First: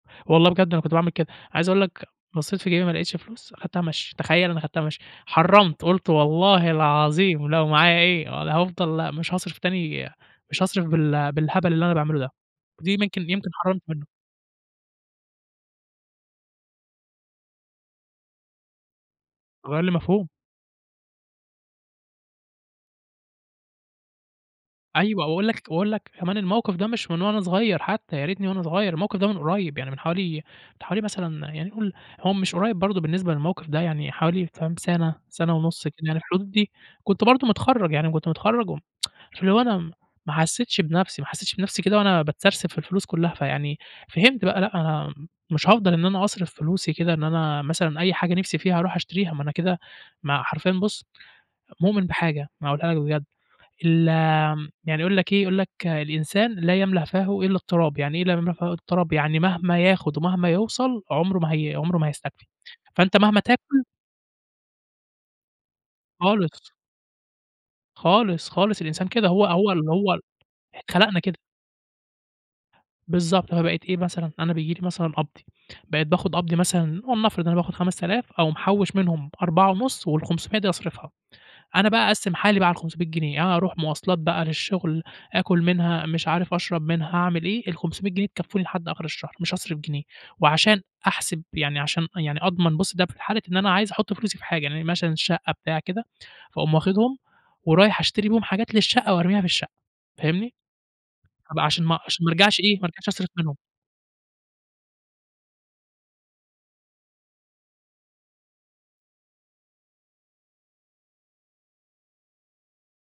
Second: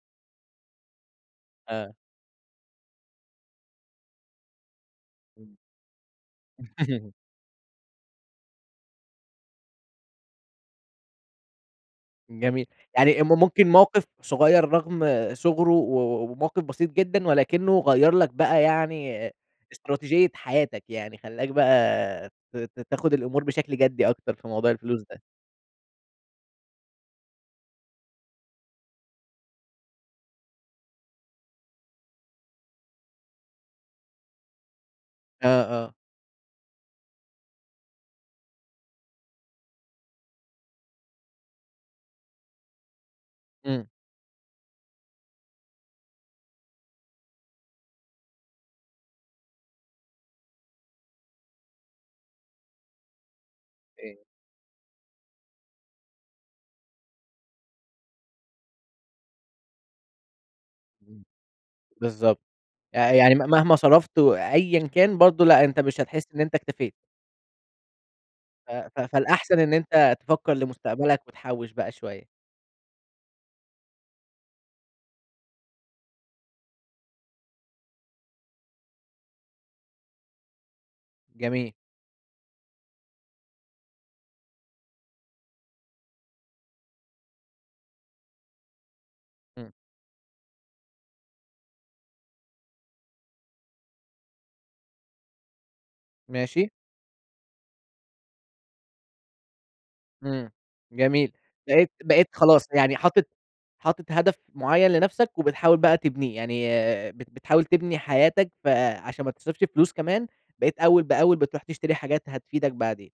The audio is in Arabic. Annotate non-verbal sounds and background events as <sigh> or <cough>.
والله بجد أنا كنت باعمل كده، عايز أقول آه. لك بصّيت في جيبي ما لقيتش فلوس، أخدتها مشي، تخيل أنا خدتها مشي، إمم. حرَّمت، قُلت والله <laughs> العظيم لو معايا إيه ول هافضل مش هاصرف تاني مش هاصرف بال بالهبل اللي أنا باعمله ده، جميل، دي يعني م ممكن يمكن ممكن حرَّمت موقِف منه. صغيّر رغم صُغره و و وموقف بسيط جدًا، ولكنه غيّر لك بقى يعني غيّر لي مفهوم. استراتيجية حياتك، يعني خلّاك بقى ت ت تاخد الأمور بشكل جدّي أكتر في موضوع الفلوس أيوه ده. وأقول لك وأقول لك كمان الموقف ده مش من وأنا صغيّر حتى ياريتني وأنا صغيّر، الموقف ده من قريّب، يعني من حوالي من حوالي مثلًا يعني قُل هو مش قريّب برضو بالنسبة للموقف ده، يعني حوالي فاهم سنة، سنة آه ونُص كده آه. يعني الحدود دي، كنت برضو متخرَّج، يعني كنت متخرَّج، و <tsk> فاللي هو أنا م ما حسيتش بنَفسي، ما حسيتش بنَفسي كده وأنا باتسرسب في الفلوس كلّها، فيعني إمم. فهمت بقى لأ، أنا مش هافضل إن أنا أصرف فلوسي كده، إن أنا مثلًا أي حاجة نِفسي فيها أروح أشتريها، ما أنا كده ما حرفيًا بُصّ، مؤمِن بحاجة أنا هاقولها لك بجد، ال أوكي. يعني يقول لك إيه، يقول لك "الإنسان لا يملأ فاهُ إلّا التراب"، يعني إيه لا يملأ فاهُ إلّا التراب؟ يعني مهما ياخد ومهما يوصَل إمم، عمره ما هي عمره ما بالضبط، هيستكفي، ي فأنت يعني مهما مهما تاكل صرَفت و أيًا كان، برضو لأ أنت مش هتحس إن أنت خالص. اكتفيت. خالص، ف خالص، ف الإنسان كده هو فالأحسن هو إن ال هو أنت ال تفكَّر اتخلقنا لمستقبلك كده. وتحوّش بقى شوية. بالضبط، فبقيت إيه مثلًا أنا بييجي لي مثلًا قبضي، بقيت باخد قبضي مثلًا ولنفرض أنا باخد 5000 أقوم محوّش منهم 4.5 وال500 دي أصرفها، جميل. أنا بقى أقسّم حالي بقى على ال500 جنيه، أنا أروح مواصلات بقى للشغل، آكل منها، مش عارف أشرب منها، أعمل إيه، ال500 جنيه تكفوني لحد آخر الشهر، مش إمم. هاصرف جنيه، وعشان أحسب يعني عشان يعني أضمن، بُصّ ده في حالة إن أنا عايز أحط فلوسي في حاجة، يعني مثلًا الشقّة بتاع كده، ماشي. فأقوم واخدهم ورايح أشتري بيهم حاجات للشقّة وأرميها في الشقّة، إمم، فاهمني؟ جميل، أبقى عشان بقيت ما عشان بقيت ما ارجعش خلاص إيه، ما يعني ارجعش حاطط أصرف منهم. حاطط هدف معيّن لنَفسك وبتحاول بقى تبنيه، يعني بت بتحاول تبني حياتك فعشان ما تصرفش فلوس كمان بقيت أول بأول بتروح تشتري حاجات هتفيدك بعدين.